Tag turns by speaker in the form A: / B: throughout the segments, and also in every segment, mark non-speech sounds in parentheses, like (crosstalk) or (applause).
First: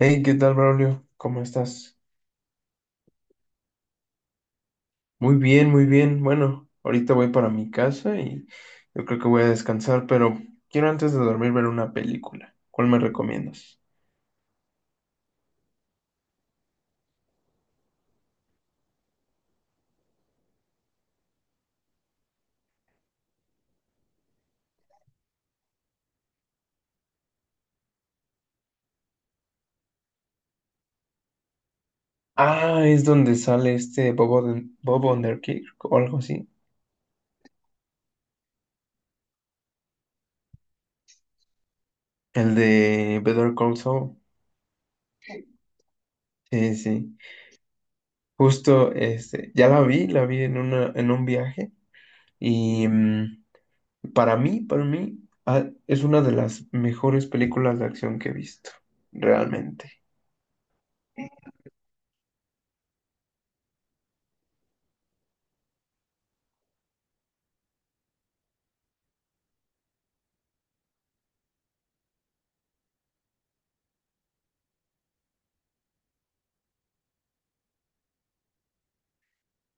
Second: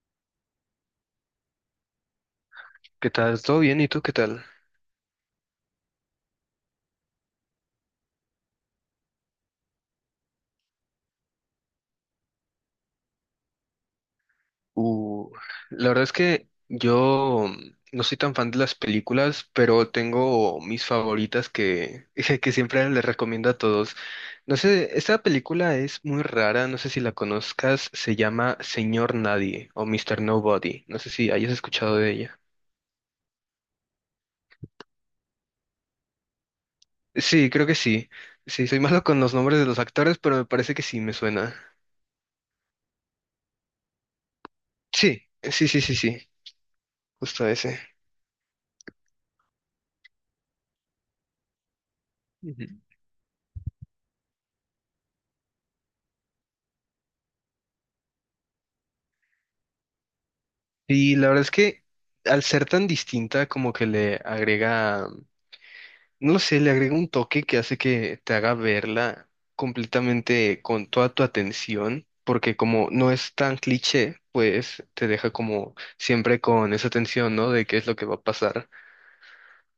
A: Hey, ¿qué tal, Braulio? ¿Cómo estás?
B: ¿Qué tal? ¿Todo bien? ¿Y tú qué tal?
A: Muy bien, muy bien. Bueno, ahorita voy para mi casa y yo creo que voy a descansar, pero quiero antes de dormir ver una película. ¿Cuál me recomiendas?
B: Uh, la verdad es que yo no soy tan fan de las películas, pero tengo mis favoritas (laughs) que siempre les recomiendo a todos. No sé, esta película es muy rara, no sé si la conozcas, se llama Señor Nadie o Mr. Nobody. No sé si hayas escuchado de ella.
A: Ah, es donde sale este Bob, Bob Underkick o algo así.
B: Sí, creo que sí. Sí, soy (laughs) malo con los nombres de los actores, pero me parece que sí me suena.
A: El de Better Call Saul.
B: Sí, sí, sí, sí, sí,
A: Sí, sí.
B: justo ese.
A: Justo, este, ya la vi en una, en un viaje
B: Ujú.
A: y para mí, es una de las mejores películas de acción que he visto, realmente.
B: Y la verdad es que al ser tan distinta, como que le agrega, no lo sé, le agrega un toque que hace que te haga verla completamente con toda tu atención, porque como no es tan cliché, pues te deja como siempre con esa tensión, ¿no? De qué es lo que va a pasar.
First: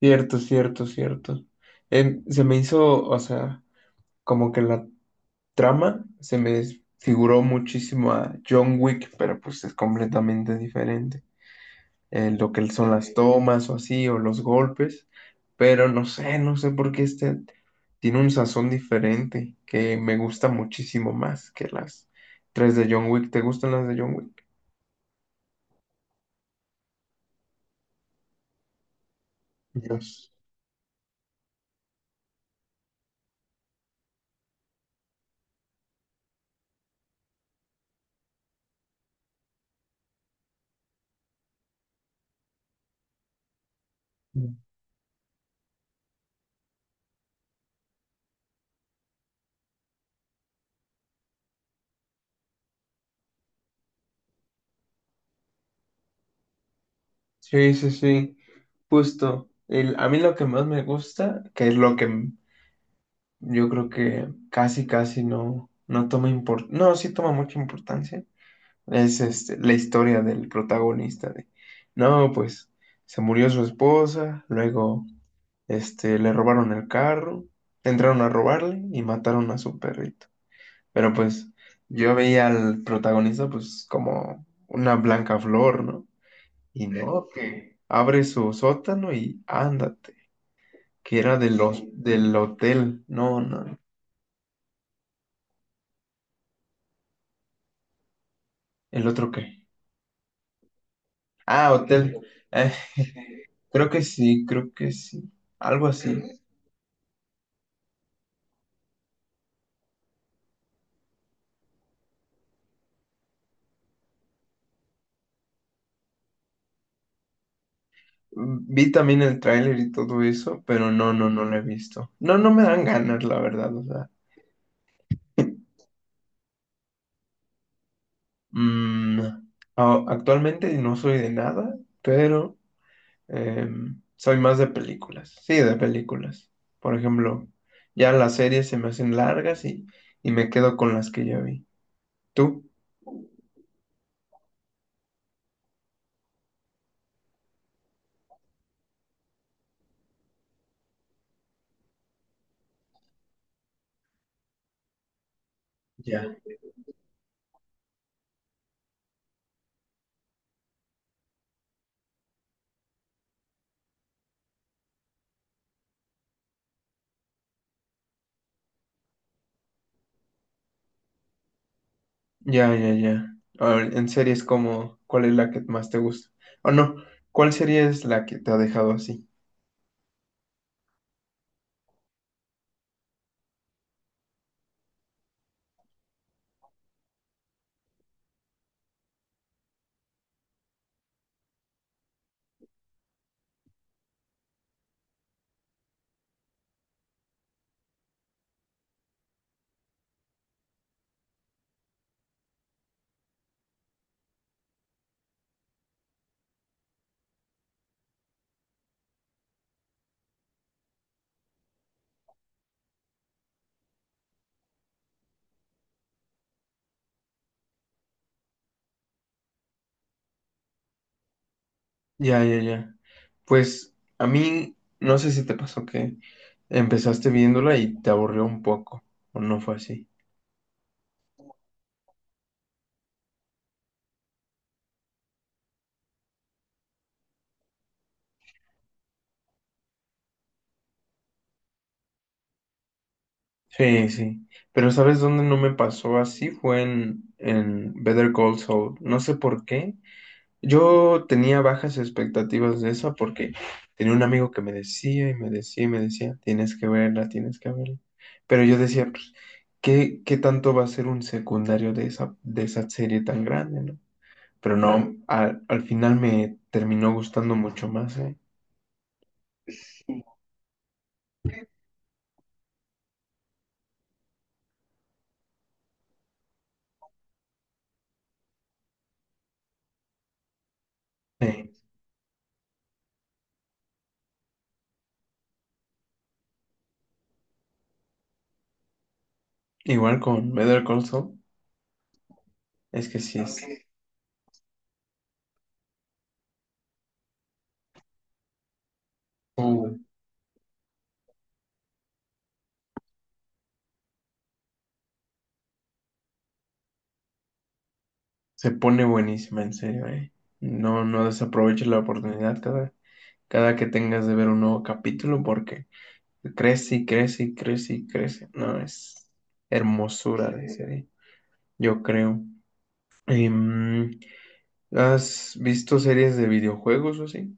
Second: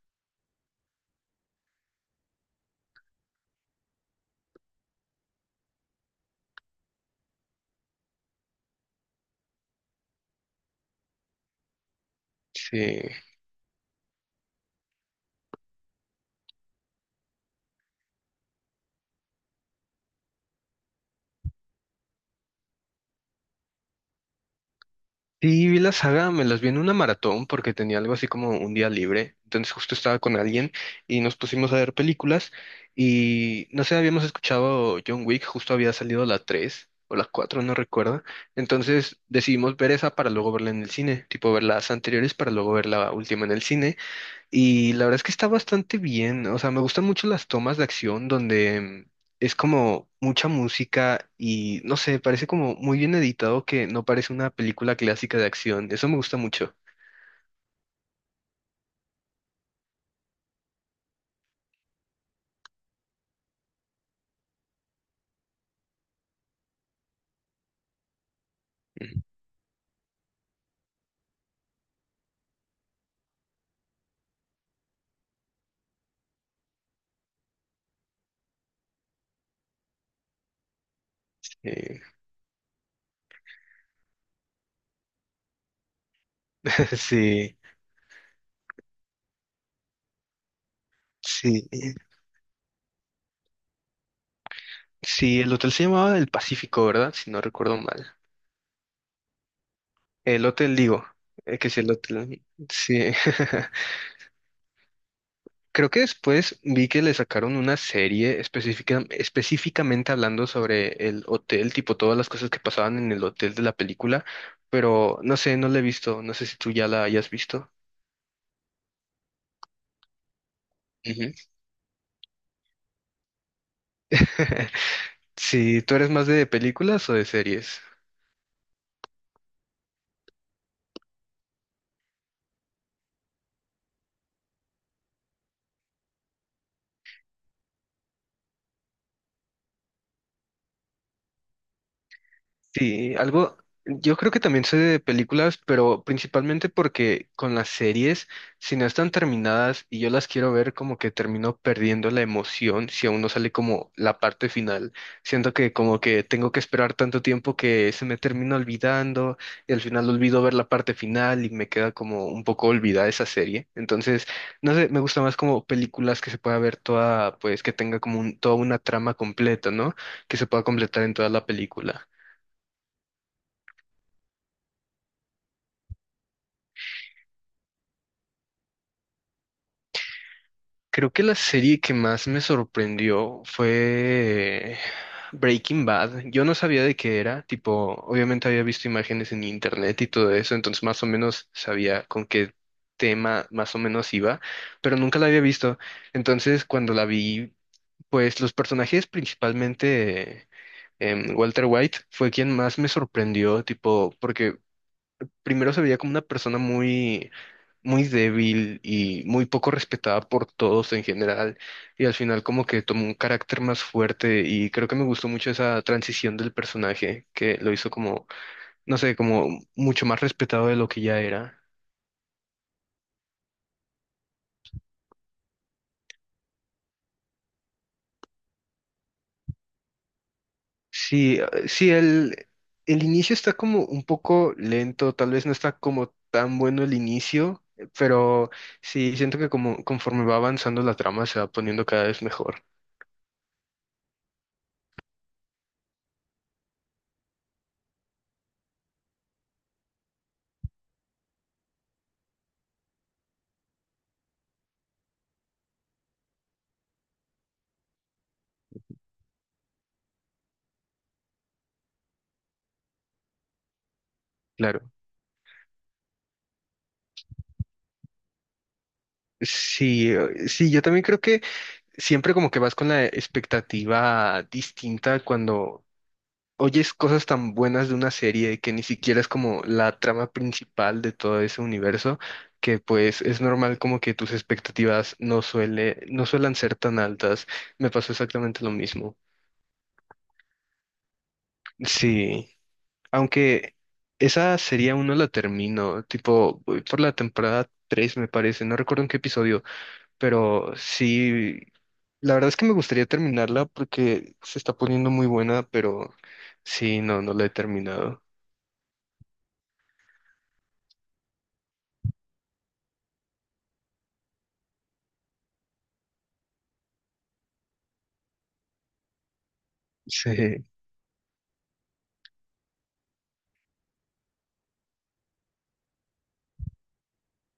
A: Cierto, cierto, cierto. Se me hizo, o sea, como que la trama se me figuró muchísimo a John Wick, pero pues es completamente diferente. Lo que
B: Sí.
A: son las tomas o así, o los golpes, pero no sé, no sé por qué este tiene un sazón diferente que me gusta muchísimo más que las tres de John Wick. ¿Te gustan las de John Wick?
B: Sí, vi la saga, me las vi en una maratón porque tenía algo así como un día libre. Entonces justo estaba
A: Dios.
B: con alguien y nos pusimos a ver películas y no sé, habíamos escuchado John Wick, justo había salido la 3 o la 4 no recuerdo. Entonces decidimos ver esa para luego verla en el cine, tipo ver las anteriores para luego ver la última en el cine y la verdad es que está bastante bien. O sea, me gustan mucho las tomas de acción donde es como mucha música y no sé, parece como muy bien editado que no parece una película clásica de acción. Eso me gusta mucho.
A: Sí, sí, sí, justo. A mí lo que más me gusta, que es lo yo creo que casi, casi no, no toma importancia. No, sí toma mucha importancia.
B: Mm,
A: Es este, la historia del protagonista de, no, pues se murió su esposa, luego este, le robaron el carro, entraron a robarle y mataron a su perrito. Pero pues
B: eh,
A: yo veía al protagonista pues como una blanca flor, ¿no? Y
B: (laughs)
A: no,
B: sí,
A: que abre su sótano y ándate, que era de
B: sí, eh,
A: del hotel. No, no,
B: sí, el hotel se llamaba El Pacífico, ¿verdad? Si no recuerdo mal.
A: el otro qué.
B: El hotel, digo, que
A: Ah,
B: es el
A: hotel.
B: hotel.
A: Eh,
B: Sí.
A: (laughs)
B: (laughs)
A: creo que sí, creo que sí. Algo
B: Creo que
A: así.
B: después vi que le sacaron una serie específica, específicamente hablando sobre el hotel, tipo todas las cosas que pasaban en el hotel de la película, pero no sé, no la he visto, no sé si tú ya la hayas visto.
A: Vi también el tráiler y todo eso, pero no, no,
B: Ujú.
A: no lo he visto. No, no me dan ganas, la verdad, o sea.
B: (laughs)
A: (laughs)
B: Si ¿tú eres más de películas o de series?
A: Mm, actualmente no soy de nada, pero soy más de películas. Sí, de películas. Por ejemplo, ya las series se me hacen largas y me quedo con las que ya vi. ¿Tú?
B: Sí, algo, yo creo que también sé de películas, pero principalmente porque con las series, si no están terminadas y yo las quiero ver, como que termino perdiendo la emoción si aún no sale como la parte final. Siento que como
A: Ya.
B: que tengo que esperar tanto tiempo que se me termina olvidando y al final olvido ver la parte final y me queda como un poco olvidada esa serie. Entonces, no sé, me gusta más como películas que se pueda ver toda, pues que tenga como un- toda una trama completa, ¿no? Que se pueda completar en toda la película.
A: Ya, ya, ya. A ver, en series como, ¿cuál es la que más te gusta? O no, ¿cuál serie es la que te ha dejado así?
B: Creo que la serie que más me sorprendió fue Breaking Bad. Yo no sabía de qué era, tipo, obviamente había visto imágenes en internet y todo eso, entonces más o menos sabía con qué tema más o menos iba, pero nunca la había visto. Entonces, cuando la vi, pues los personajes, principalmente Walter White, fue quien más me sorprendió, tipo, porque primero se veía como una persona muy, muy débil y muy poco respetada por todos en general, y al final como que tomó un carácter más fuerte y creo que me gustó mucho esa transición del personaje que lo hizo como, no sé, como mucho más respetado de lo que ya era.
A: Ya, ya, ya. Pues a mí, no sé si te pasó que empezaste viéndola y te aburrió un poco, o no fue así.
B: Sí, sí, el inicio está como un poco lento, tal vez no está como tan bueno el inicio, pero sí, siento que como conforme va avanzando la trama se va poniendo cada vez mejor.
A: Sí, sí. Pero ¿sabes dónde no me pasó así? Fue en Better Call Saul. No sé por qué. Yo tenía bajas expectativas de esa porque tenía un amigo que me decía y me decía y me decía, tienes que verla, tienes que verla. Pero yo decía, pues, ¿qué, qué tanto va a ser un secundario de esa serie tan grande, ¿no? Pero
B: Claro.
A: no, al final me terminó gustando mucho más, ¿eh?
B: Sí, sí, yo también creo que siempre como que vas con la expectativa distinta cuando oyes cosas tan buenas de una serie que ni siquiera es como la trama principal de todo ese
A: Sí.
B: universo, que pues es normal como que tus expectativas no suelen ser tan altas. Me pasó exactamente lo mismo.
A: Igual con Better Call Saul,
B: Sí,
A: es que sí, es,
B: aunque esa serie aún no la termino, tipo voy por la temporada 3 me parece, no recuerdo en qué episodio.
A: uh,
B: Pero sí, la verdad es que me gustaría terminarla porque se está poniendo muy buena, pero sí, no, no la he terminado.
A: se pone buenísima, en serio, ¿eh? No, no desaproveches la oportunidad cada, cada que tengas de ver un nuevo capítulo porque... Crece y crece y crece y crece. No, es hermosura
B: Sí.
A: de serie, yo creo. Em, ¿Has visto series de videojuegos o así?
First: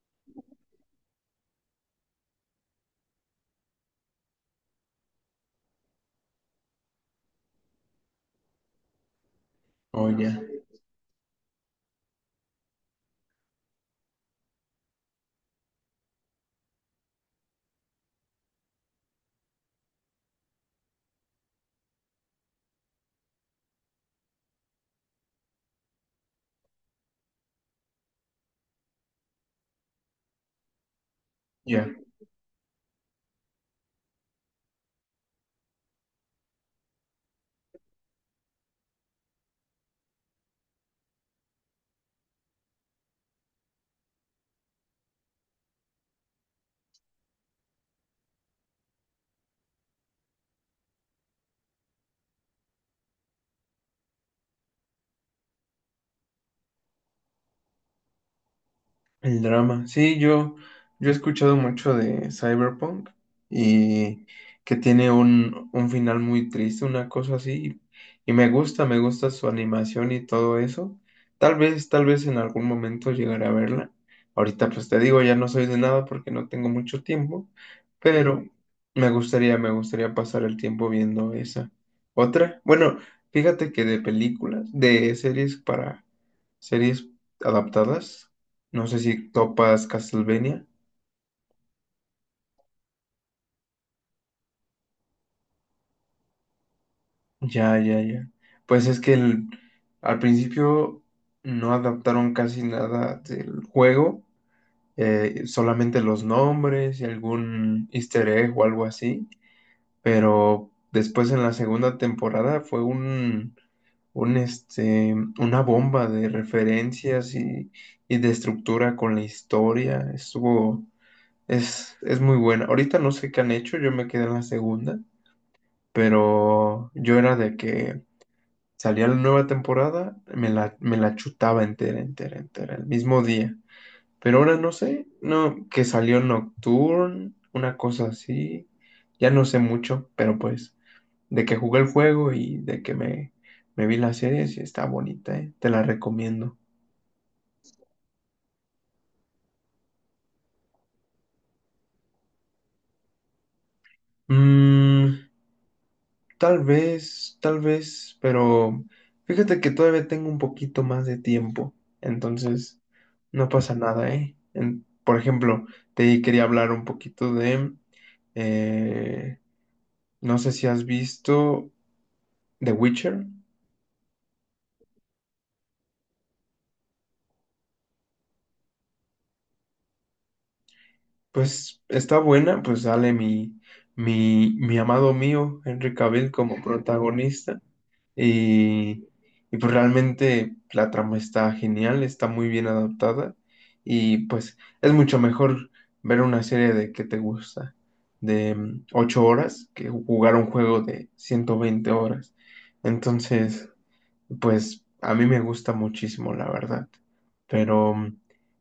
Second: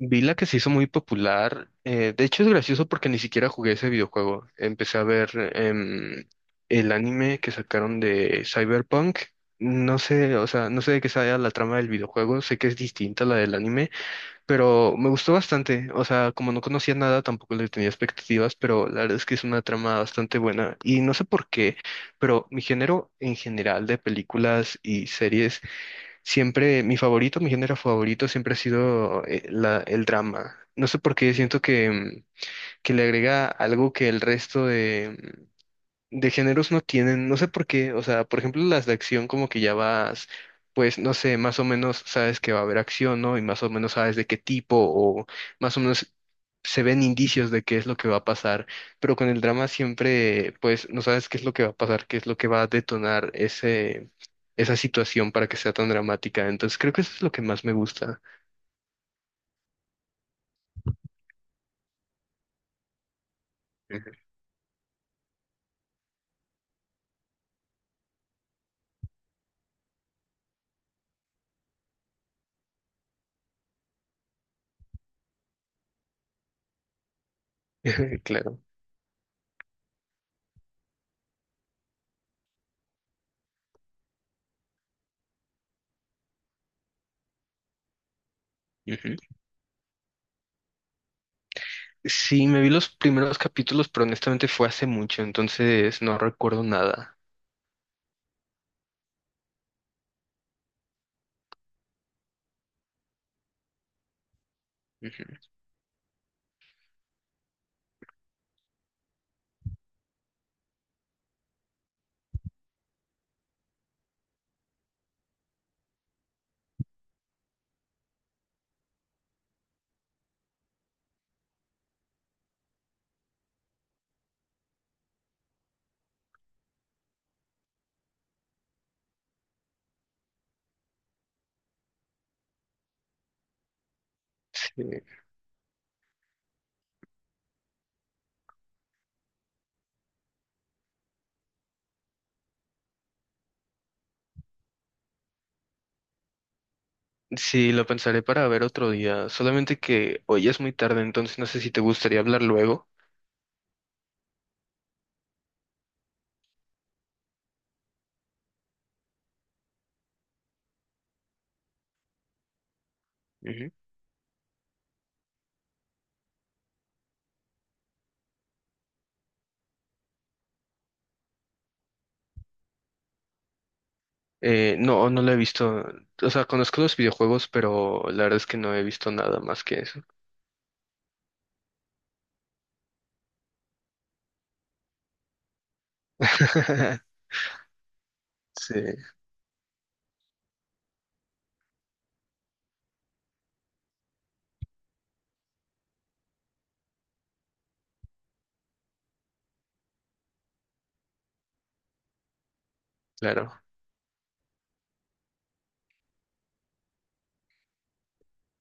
B: Vi la que se hizo muy popular. De hecho, es gracioso porque ni siquiera jugué ese videojuego. Empecé a ver el anime que sacaron de Cyberpunk. No
A: O ya,
B: sé, o sea, no sé de qué sea la trama del videojuego. Sé que es distinta a la del anime. Pero me gustó bastante, o sea, como no conocía nada, tampoco le tenía expectativas, pero la verdad es que es una trama bastante buena. Y no sé por qué, pero mi género en general de películas y series, siempre, mi favorito, mi género favorito siempre ha sido el drama. No sé por qué, siento
A: ya.
B: que, que le agrega algo que el resto de géneros no tienen, no sé por qué, o sea, por ejemplo, las de acción como que ya vas, pues, no sé, más o menos sabes que va a haber acción, ¿no? Y más o menos sabes de qué tipo o más o menos se ven indicios de qué es lo que va a pasar, pero con el drama siempre, pues, no sabes qué es lo que va a pasar, qué es lo que va a detonar ese, esa situación para que sea tan dramática. Entonces, creo que eso es lo que más me gusta.
A: El drama. Sí, yo he escuchado mucho de Cyberpunk
B: Ujú.
A: y que tiene un final muy triste, una cosa así. Y me gusta su animación y todo eso. Tal vez en algún momento llegaré a verla. Ahorita pues te digo, ya no soy de nada porque no tengo mucho tiempo,
B: (laughs)
A: pero
B: Claro.
A: me gustaría pasar el tiempo viendo esa. Otra, bueno, fíjate que de películas, de series para series adaptadas. No sé
B: Ujú.
A: si topas Castlevania.
B: Sí, me vi los primeros capítulos, pero honestamente fue hace mucho, entonces no recuerdo nada.
A: Ya, ya, ya. Pues es que al principio no adaptaron casi nada del juego, solamente los nombres y algún easter egg o algo así. Pero después en la segunda temporada fue un este, una bomba de referencias y de estructura con la historia. Estuvo, es muy buena. Ahorita no sé qué han hecho, yo me quedé en la segunda. Pero yo era de que salía la nueva temporada, me me la chutaba entera, entera, entera, el mismo día. Pero ahora no
B: Sí,
A: sé, no, que salió Nocturne, una cosa así, ya no sé mucho, pero pues, de que jugué el juego y de que me vi la serie, sí está bonita, ¿eh? Te la recomiendo.
B: sí, lo pensaré para ver otro día. Solamente que hoy ya es muy tarde, entonces no sé si te gustaría hablar luego.
A: Mm, tal vez, pero fíjate que todavía tengo un poquito más de tiempo, entonces no
B: Ujú.
A: pasa nada, ¿eh? Por ejemplo, te quería hablar un poquito de, eh, no sé si has visto The Witcher,
B: No, no lo he visto. O sea, conozco los videojuegos, pero la verdad es que no he visto nada más que eso.
A: pues está buena, pues sale mi amado mío, Henry Cavill como (laughs)
B: (laughs)
A: protagonista.
B: Sí,
A: Y, y pues realmente la trama está genial, está muy bien adaptada y pues es mucho mejor ver una serie de que te gusta, de 8 horas, que jugar un juego de 120 horas.
B: claro.
A: Entonces, pues a mí me gusta muchísimo, la verdad. Pero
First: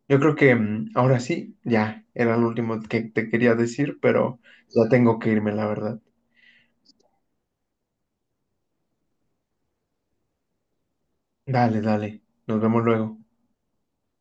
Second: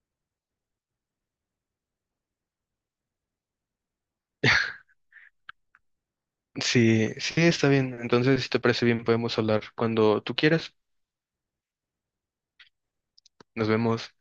A: yo creo que ahora sí, ya era lo último que te quería decir, pero ya tengo que irme, la verdad.
B: Sí, sí, está bien. Entonces, si te parece bien, podemos hablar cuando tú quieras.
A: Dale, dale, nos vemos luego.
B: Nos vemos.